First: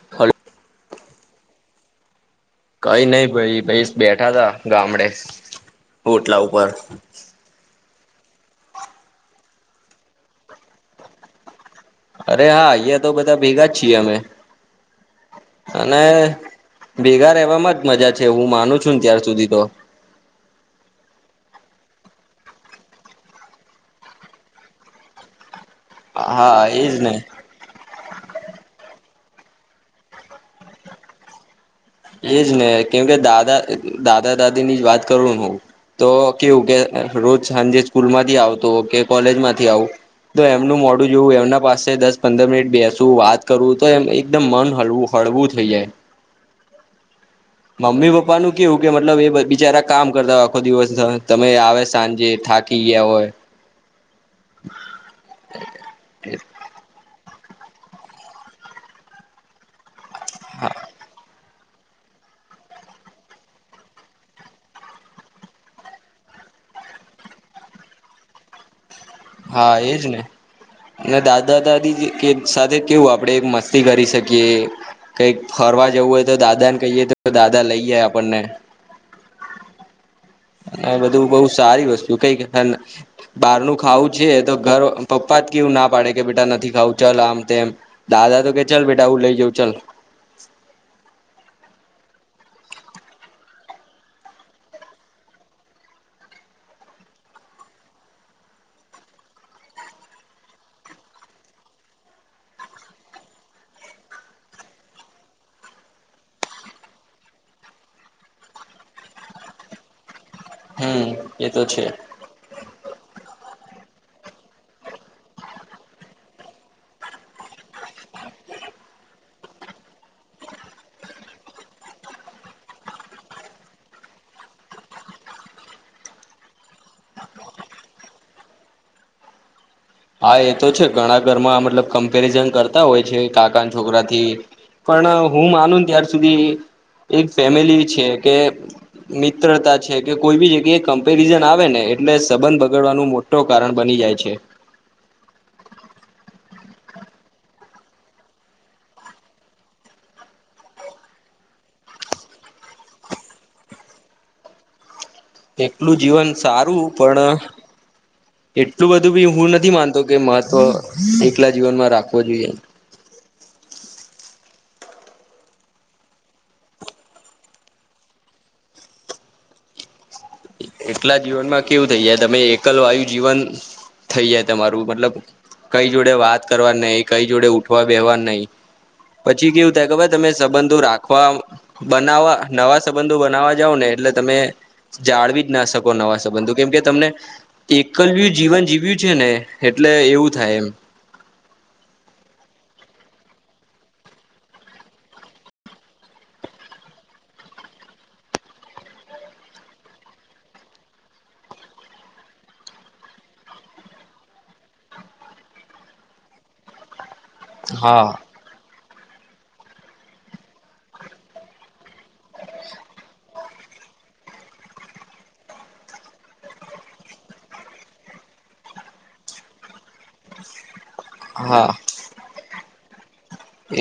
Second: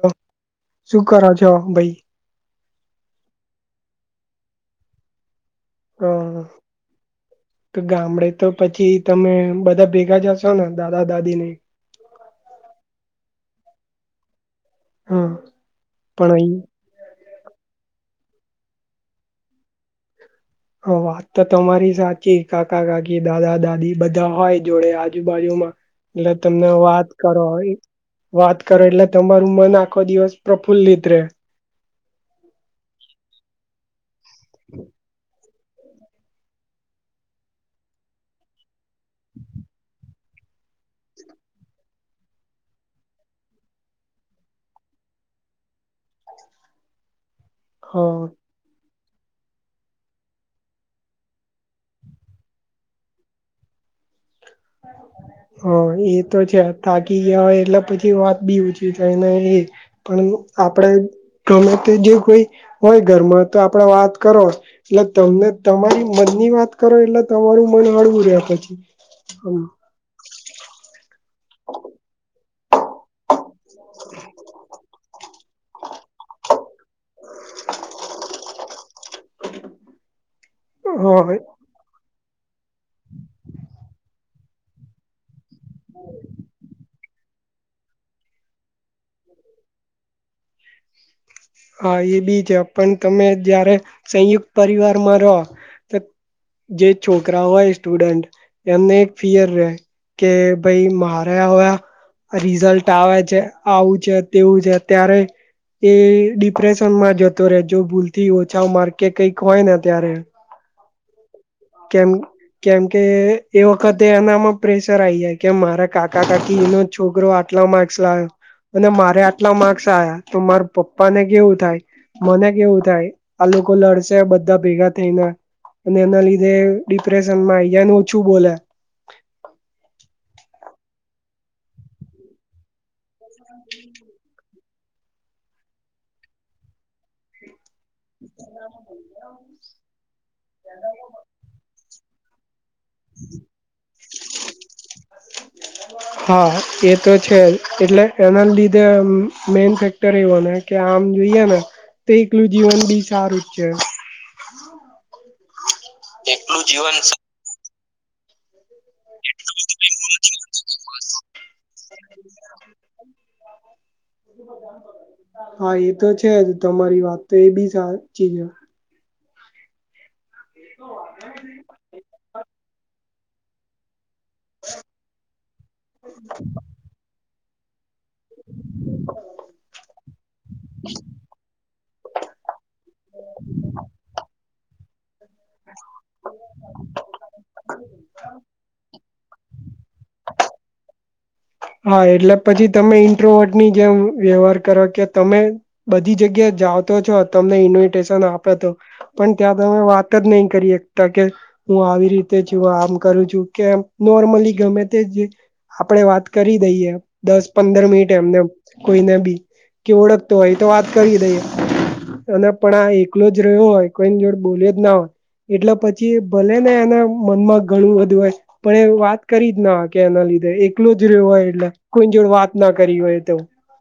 હ હલો શું કરો છો ભાઈ કઈ નઈ ભાઈ ભાઈ બેઠા તા ગામડે અ હોટલા ઉપર તો ગામડે તો પછી તમે બધા ભેગા જશો ને દાદા દાદી ને અરે હા અહં તો બધા ભેગા જ છીએ અમે હા અને પણ અહી ભેગા એ વામાં જ મજા છે હું માનું છું ને ત્યાાર સુધી તો હા વાત તો તમારી સાચી કાકા કાકી દાદા દાદી બધા હોય જોડે આજુબાજુમાં એટલે હા તમને એજ વાત ને કરો હોય વાત કરો એટલે તમારું મન આખો દિવસ પ્રફુલ્લિત રહેે એજ ને કેમ કે દાદા દાદા દાદી ની જ વાત કરું હું તો કેવું કે રોજ સાંજે સ્કૂલ માંથી આવતો કે કોલેજ માંથી આવું તો એમનું મોડું જોવું એમના પાસે દસ પંદર મિનિટ બેસવું વાત કરવું તો એમ એકદમ મન હલવું હોય પડવું થઈ જાય હ મમ્મી પપ્પાનુંું કેવું કે મતલબ એ બિચારા કામ કરતા હોય આખો દિવસ તમે આવે સાંજે થાકી ગયા હોય હા એ તો છે તાકી ય એટલે પછી વાત બી ઓછી થાય ને એ પણ આપણે ગમે તે જે કોઈ હોય ઘરમાં તો આપડે વાત કરો એટલે તમને તમારી મનની ની વાત કરો એટલે તમારું મન હળવું રહે પછી હા એજ ને દાદા દાદી સાથે કેવું આપડે મસ્ત કરી શકીએ કંઈક ફરવા જવું હોય તો દાદા ને કહીએ તો દાદા લઈ જાય આપણને હ હા બધું બહ સારી વસ્તુ કઈક બહાર ન ખાવું છે તો ઘર પપ્પા જ કેવું ના પાડે કે બેટા નથી ખાવું ચલ આમ તેમમ દાદા તો કે ચલ બેટા હું લઈ જાઉ ચાલ [inaudible] હા એ બી છે પણ તમે જારે સંયુક્ત પરિવારમાં રહો જે છોકરા હોય સ્ટુડન્ટ એમને એક ફિયર રહેે કે ભાઈ માાર્યા હોયા રિઝલ્ટ આવે છે આવું છે તેવું છે ત્યારે એ ડિપ્રેશન માં જતો રહેે જો ભૂલથી ઓછા માર કે કઈક હોય ને ત્યારે હમ એ તો છે કેમ કેમ કે એ વખતે એનામાં પ્રેશર આવી જાય કે મારા કાકા કાકીનો છોકરો આટલા માર્ક્સ લાવ્યો અને મારે કેટલા માર્ક્સ આ્યા તો માર પપ્પા ને કેવું થાય મને કેવું થાય આ લોકો લડશે બધા ભેગા થઈને અને એના લીધે ડિપ્રેશનમાં આયાને ઓછું બોલે હા એ તો છે ઘણા ઘરમાં મતલબ કમ્પેરિઝન કરતા હોય છે કાકા છોકરા થી પણ હું માનું ત્યાર સુધી એક ફેમિલી કે મિત્રતા છે, કે કોઈ બી જગ્યાએ કમ્પેરિઝન આવે ને એટલે સંબંધ બગડવાનું મોટું કારણ બની જાય છે, હું હા એ તો છે, એટલે એના લીધે મેન ફેક્ટર‌ એવો ને કે આ જોઈએ ને તો એકલું જીવન બી સારું જ છે, એટલું જીવન એકલું સારું જીવન પણ એ એટલું બધું બી હું નથી માનતો કે મહત્વ એકલા જીવનમાં રાખવું. રાખવો જોઈએ. હા એ તો છે, જ તમારી વાત તો એ બી સાચીજ એકલા જીવન માં કેવું થઈ જાય, તમે એકલ વાયુ જીવન થઈ જાય તમારું મતલબ કઈ જોડે વાત કરવા નહીં કઈ જોડે ઉઠવા બેવાનું નહીં. પછી કેવું થાય કે ભાઈ તમે સંબંધો રાખવા બનાવવા નવા સંબંધો બનાવા જાવ ને એટલે તમે જાળવી જ ના શકો નવા સંબંધો કેમકે તમને એકલ્યુ જીવન જીવ્યું છે, ને એટલે એવું થાય એમ, હા એટલે પછી તમે ઇન્ટ્રોવોટની જેમ વ્યવહાર કરો કે તમે બધી જગ્યા. જાઓતો છો તમને ઇન્વિટેશન આપે તો પણ ત્યાં તમે વાત જ નહી કરી શતા કે હું આવી રીતે છું, આમ કરું છું, કેમ નોર્મલી ગમે તે આપડે વાત કરી દઈએ દસ પંદર મિનિટ હા એમને કોઈને બી કે ઓળખતો હોય તો વાત કરી દઈએ. અને પણ આ એકલો જ રહ્યો હોય કોઈની જોડે બોલે જ ના હોય. એટલે પછી ભલે ને એના મનમાં ઘણું બધું હોય પણ એ વાત કરી જ ના કે એના લીધે. એકલો જ રહ્યો હોય હા એટલે કોઈ જોડ વાત ના કરી હોય. તો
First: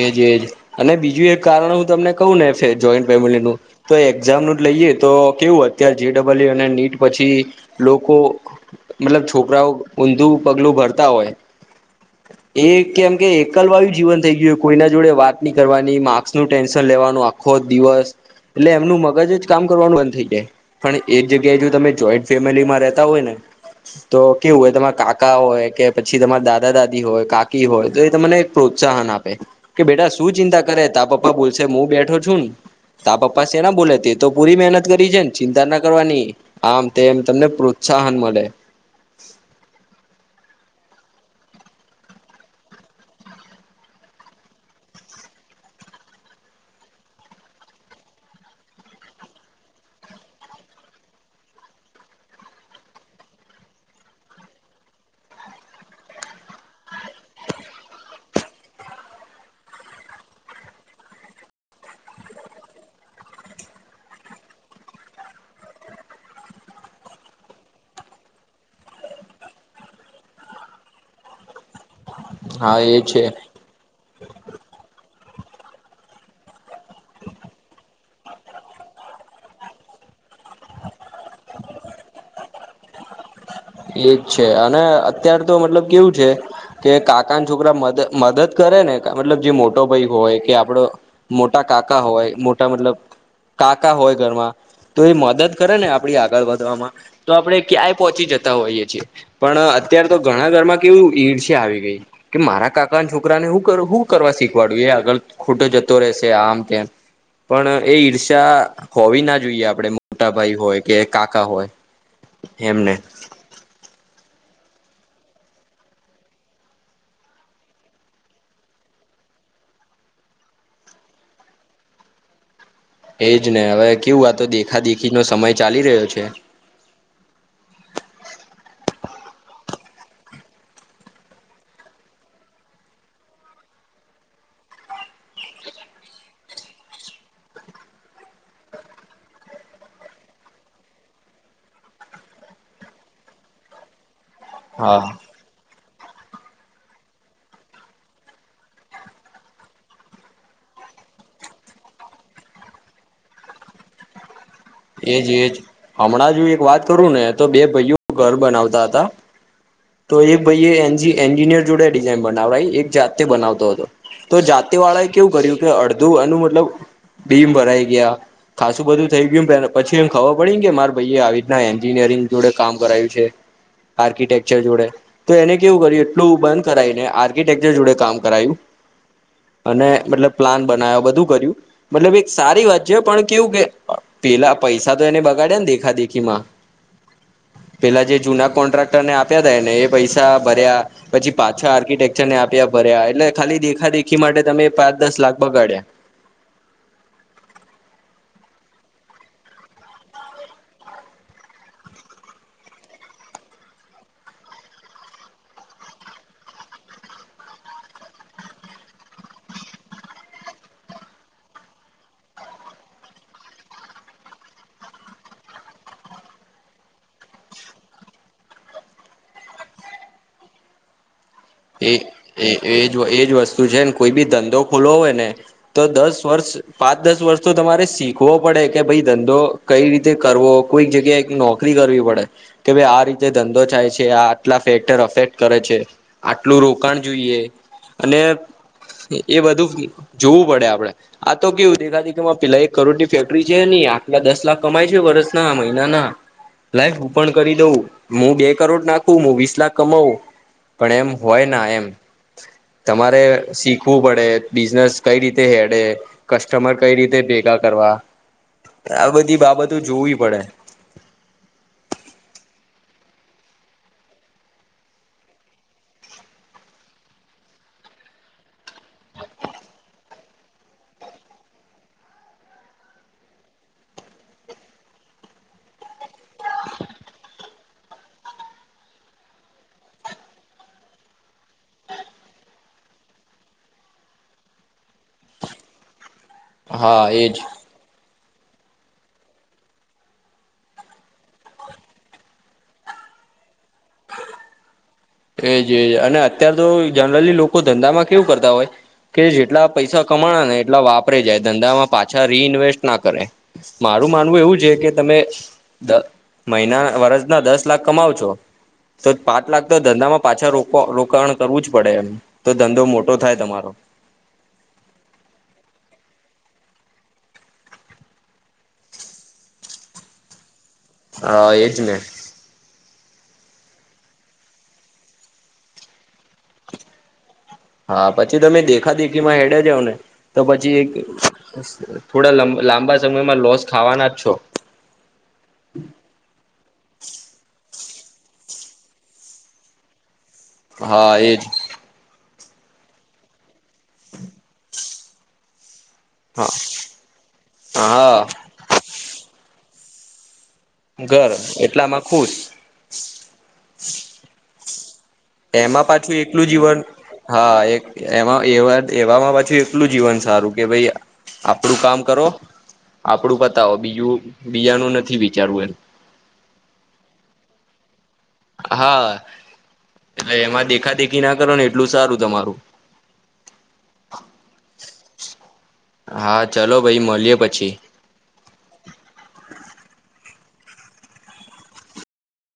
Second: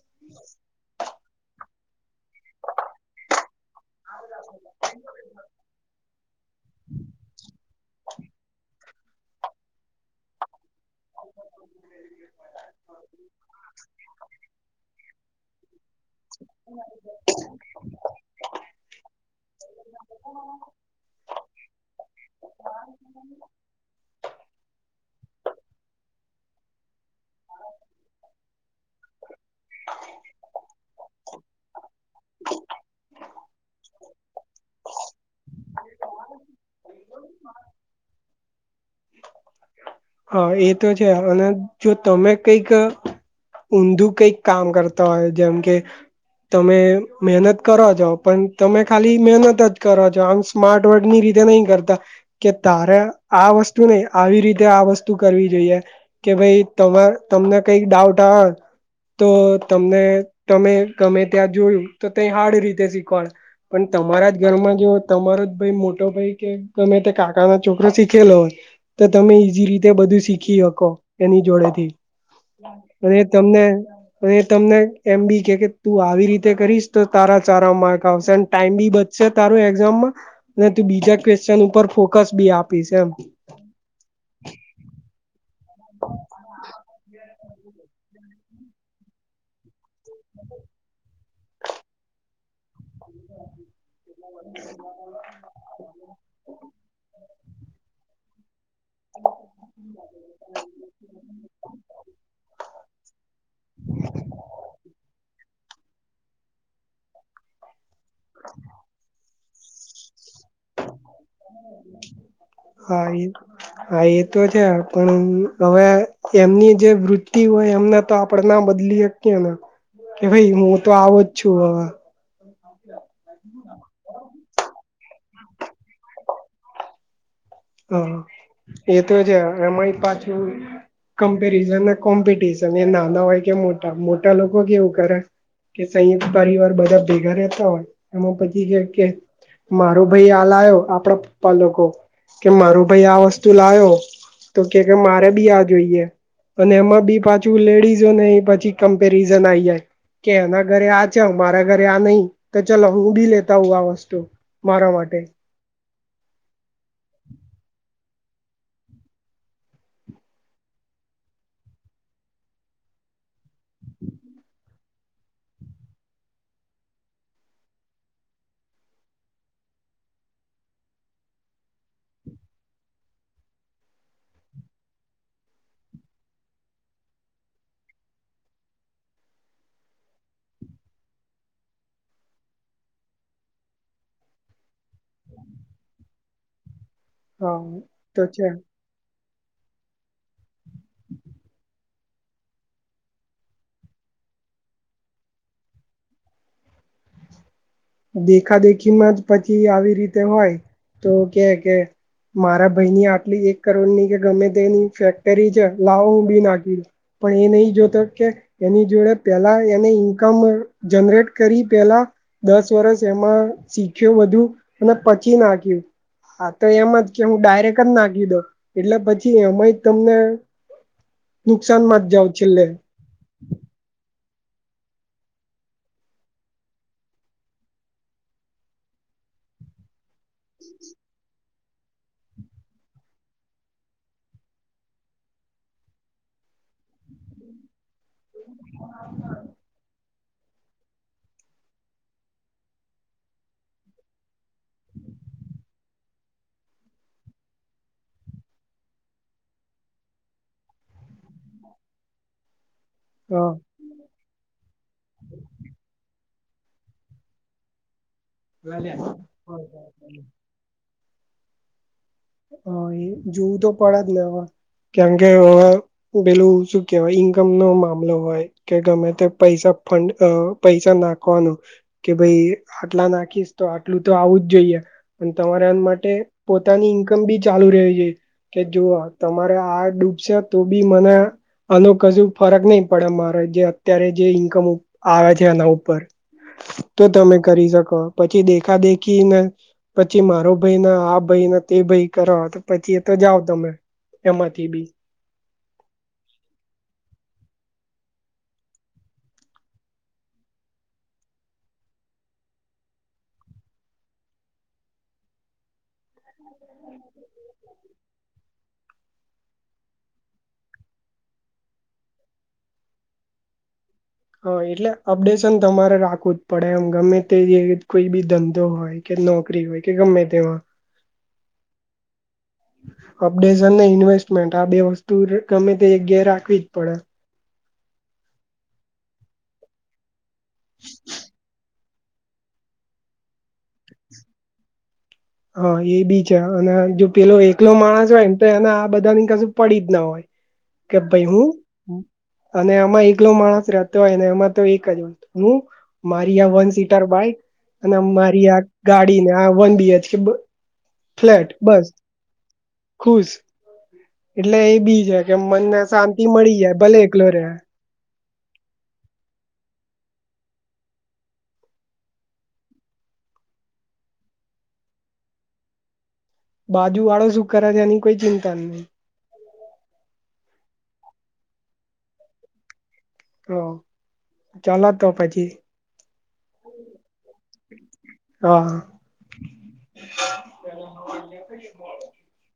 એજ એજ અને બીજું એક કારણો હું તમને કું ને જોઈન્ટ ફેમિલી તો એક્ઝામ ન જ લઈએ તો કેવું અત્યારે જબલપુર. ડબલીયુ અને નીટ પછી લોકો મતલબ છોકરાઓ ઊંધું પગલું ભરતા હોય. એ કેમ કે એકલવાયું જીવન થઈ ગયું કોઈના જોડે વાત ન કરવાની નહીં માકૅસ નું ટેન્શન લેવાનું આખો દિવસ એટલે એમનું મગજ કરવા બંધ થઈ જાય પણ એક જગ્યાએ જો તમે જોઈન્ટ ફેમિલીમાં રહેતા હોય ને તો કેવું હોય તમારે કાકા હોય કે પછી થી તમારા દાદા દાદી હોય કાકી હોય તો એ તમને પ્રોત્સાહન આપે. કે બેટા શું ચિંતા કરે તા પપ્પા બોલસે હું બેઠો છું. ને તા પપ્પા છે, ને બોલે તે તો પૂરી મહેનત કરી છે, ને ચિંતા ના કરવાની આમ તેમને. ઉત્સાહાન મળે. [unintelligible] [inaudible] એ તો છે, અને જો તમે કંઈક. ઊંધું કંઈક કામ કરતા હોય જેમ કે, તમે મહેનત કરવા જો પણ તમે ખાલી મહેનત જ કરવા જો આમ સ્માર્ટ વર્ગની રીતે. નહીં કરતા કે તારે આ વસ્તુ નહીં આવી રીતે આ વસ્તુ. કરવી જોઈએ, કે ભાઈ તમે તમને કંઇક ડાઉટ હોય. તો તમને તમે ગમે ત્યાં જોયું તો તે હાર્ડ રીતે શીખવાડ્યું. પણ તમારા જ ઘરમાં જો તમારો જ ભાઈ મોટો ભાઈ કે ગમે તે કાકા ના છોકરો શીખેલો હોય. તો તમે ઈજી રીતે બધું શીખી શકો એની જોડે થી હા એ અને છે તમને તમને એમ બી તું આવી રીતે કરીશ તો તારા ચારા માર્ક આવશે અને ટાઈમ બી બચશે તારું એક્ઝામમાં ને તું બીજા ક્વેશ્ચન ઉપર ફોકસ બી આપીશ, એમ એ જ છે, અને અત્યારે તો મતલબ કેવું છે, કે કાકા છોકરા મદદ કરે ને મતલબ જે મોટો ભાઈ હો હોય કે આપડો મોટા કાકા હોય મોટા મતલબ કાકા હોય ઘરમાં તો એ મદદ કરે ને આપડી આ આગળ વધવામાં તો આપડે ક્યાંય પહોંચી જતા હોઈએ પણ અત્યારે તો ઘણા ઘર માં કેવું ઇર્ષા આવી ગઈ કે મારા કાકા છોકરાને હું હું કરવા શીખવાડું એ આગળ ખોટો જતો રહેશે આમ તેમ પણ એ ઈર્ષ્યા હોવી ના જોઈએ આપડે મોટા ભાઈ હોય કે કાકા હોય એમને હા એ હા એ તો છે પણ હવે એમની જે વૃતિ હોય એમના તો આપડ ના બદલી હકીયેન કે ભાઈ હું તો આવોજ છું હવે એજ ને હવે કેવું આતો દેખા દેખી નો સમય ચાલી રહ્યો છે હા એ તો છે એમાંય પાછું કમ્પેરિઝન ને કોમ્પિટિશન એ નાના હોય કે મોટા મોટા લોકો કેવું કરે કે સંયુક્ત પરિવાર બધા ભેગા રહેતા હોય એમાં પછી કે કે મારું ભાઈ હાલ આવ્યો આપડા પપ્પા લોકો કે મારું ભાઈ આ વસ્તુ લાવો તો કે કે હા. મારે બી આ જોઈએ અને એમાં બી પાછું લેડીઝો ને એ પછી કમ્પેરિઝન આઈ જાય કે એના ઘરે આ ચ હ મારા ઘરે આ નહીં તો ચાલ હું ભી લેતા હું આ વસ્તુ મારા માટે એજ એજ હમણાં જો એક વાત કરું ને તો બે ભાઈઓ ઘર બનાવતા હતા તો એ ભાઈ એ એન્જિનિયર જોડે ડિઝઇન બનાવડાઈ એક જાતે બનાવતો હતો તો જાતિ વાળા એ કેવું કર્યું કે અડધું એનું મતલબ બીમ ભરાઈ ગયા ખાસું બધું થઈ ગયું પે પછી એમ ખબર પડી ને કે મારે ભાઈ આવી રીતના એન્જિનિયરિંગ જોડે કામ કરાયું છે આર્કિટેકચર જોડે તો એને કેવું કર્યું એટલું બંધ કરવુંને આર્કિટેકચર જોડે કામ કરાયું અને મતલબ પ્લાન બના્યો બધું કર્યું મતલબ એક સારી વાત છે પણ કેવું કે પેલા પૈસા તો એને બગાડ્યા ને દેખા દેખીમાં હા પેલા જે તો જૂના છે કોન્ટ્રાક્ટર ને આપ આપ્યા થાય ને એ પૈસા ભર્યા પછી પાછા આર્કિટેકચરને આપ્યા ભર્યા એટલે ખાલી દેખા દેખી માટે તમે પાંચ દસ લાખ બગાડ્યા [inaudible] દેખા દેખી માં જ પછી આવી રીતે હોય તો કે કે મારા ભાઈની આટલી એક કરોડ ની કે ગમે તેની ફેક્ટરી છે લાવો હું બી નાખી પણ એ નહી જોતો કે એની જોડે પેલા એને ઇન્કમ જનરેટ કરી પેલા દસ વર્ષ એમાં શીખ્યો બધું અને પછી નાખ્યું હા તો એમાં જ કે હું ડાયરેક્ટ જ નાખી દવ એટલે પછી એમાં તમને હ એ એ એજ એજ વસ્તુ છે ને કોઈ બી ધંધો ખોલવો હોય ને તો દસ વર્ષ પાંચ દસ વર્ષ તો તમારે શીખવો પડે કે ભાઈ ધં તો કઈ રીતે કરવો કોઈક જગ્યાએ નોકરી કરવી પડે કે ભાઈ આ રીતે ધંધો થાય છે આટલા ફે્ટર અફેક્ટ કરે છે આટલું રોકાણ જોઈએ અને એ બધું જોવું પડે આપડે આ તો કેવું દેખા દે કેમાં પેલા એક કરોડ ની ફેક્ટરી છે ની આટલા દસ લાખ કમાય છે વરસ ના મહિના ના લાય હું પણ કરી દઉં હું બે કરોડ નાખું હું વીસ લાખ કમાવું પણ એમ હોય ના એમ તમારે શીખવું પડે બિઝનેસ કઈ રીતે હેડે કસ્ટમર કઈ રીતે ભેગા કરવા આ હા બધી બાબતો જોવી પડે હ એ જોવું તો પડે જ ને હા કેમકે પેલું શું કેવાય ઈન્કમ નો મામલો હોય કે ગમે તે પૈસા ફંડ પૈસા નાખવાનું કે ભાઈ આટલા નાખીશ તો આટલું તો આવું જ જોઈએ તમારે એમ માટે પોતાની ઇન્કમ બી ચાલુ રહેવી જોઈ કે જો તમારે આ ડૂબશે તો બી મને. આનો કજુ ફરક નહી પડે અમારે જે અત્યારે જે ઈન્કમ આવે છે એના ઉપર. તો હા એજ તમે કરી શકો. પછી દેખા દેખી ને પછી મારો ભાઈને આ ભાઈને. તે ભાઈ કર તો પછી એ તો જાાવ તમે એમાંથી બી. એજજ અને અત્યાર તો જનરલી લોકો ધંધામાં કેવું કરતા હોય. કે જેટલા પૈસા કમાણે ને એટલા વાપરે જાય ધંધામાં પાછા રી ન્વેસ્ટ ના કરે મા. મારું માનવું એવું છે કે તમે મહિના વરજ ના દસ લાખ કમાવ છો. તો પાંચ લાખ. તો ધંધામાં પાછા રો રોકાણ કરવું જ પડે એમ તો ધંધો મોટો થાય તમારો. હા એટલે અપડેશન તમારે રાખવું જ પડે એમ ગમે તે કોઈ બી ધંધો હોય કે. નોકરી હોય કે ગમે તેમાં. હા એજ ને. અપડેઝન ને ઇન્વેસ્ટમેન્ટ આ બે વસ્તુ ગમે તે જગ્યાએ રાખવી જ પડે. હા પછી તમે દેખા દેખીમાં હેડ્યા જાવ ને તો પછી એક. થોડા લાંબા સમયમાં લોસ ખાવાના છો. હા એ બી છે અને જો પેલો એક. પલો માણસ હોયમ તો એને આ બધા ની કશું પડી જ ના હોય કે હા ભાઈ એજ હું. અને એમાં એકલો માણસ રહેતો હોય એમાં તો એક જ હ. મારી આ હા વન સીટર બાાય અને હા મારી આ ગાડી ને આ વન બીએચ કે. ઘર ફ્લેટ બસ એટલામાં ખુશ ખુશ. એટલે એ બી છે કે મનને એમાં પાછું શાંતિ એકલું મળી જાય જીવન ભલે એકલો રે. હા એક એમાં એ એમાં પાછું એટલું જીવન સારું કે ભાઈ આપડું કામ કરો. આપડું પતાવો બીજું બીજાનું નથી વિચારવું એમ. બાજુ વાળો સુ કરે છે એની કોઈ ચિંતા એમ નહી. હા એટલે એમાં દેખા દેખી ના કરો ને એટલું સારું તમારું. હ ચાલ તો પછી. હા ચલોો ભાઈ મળએ પછી. હા પેલા.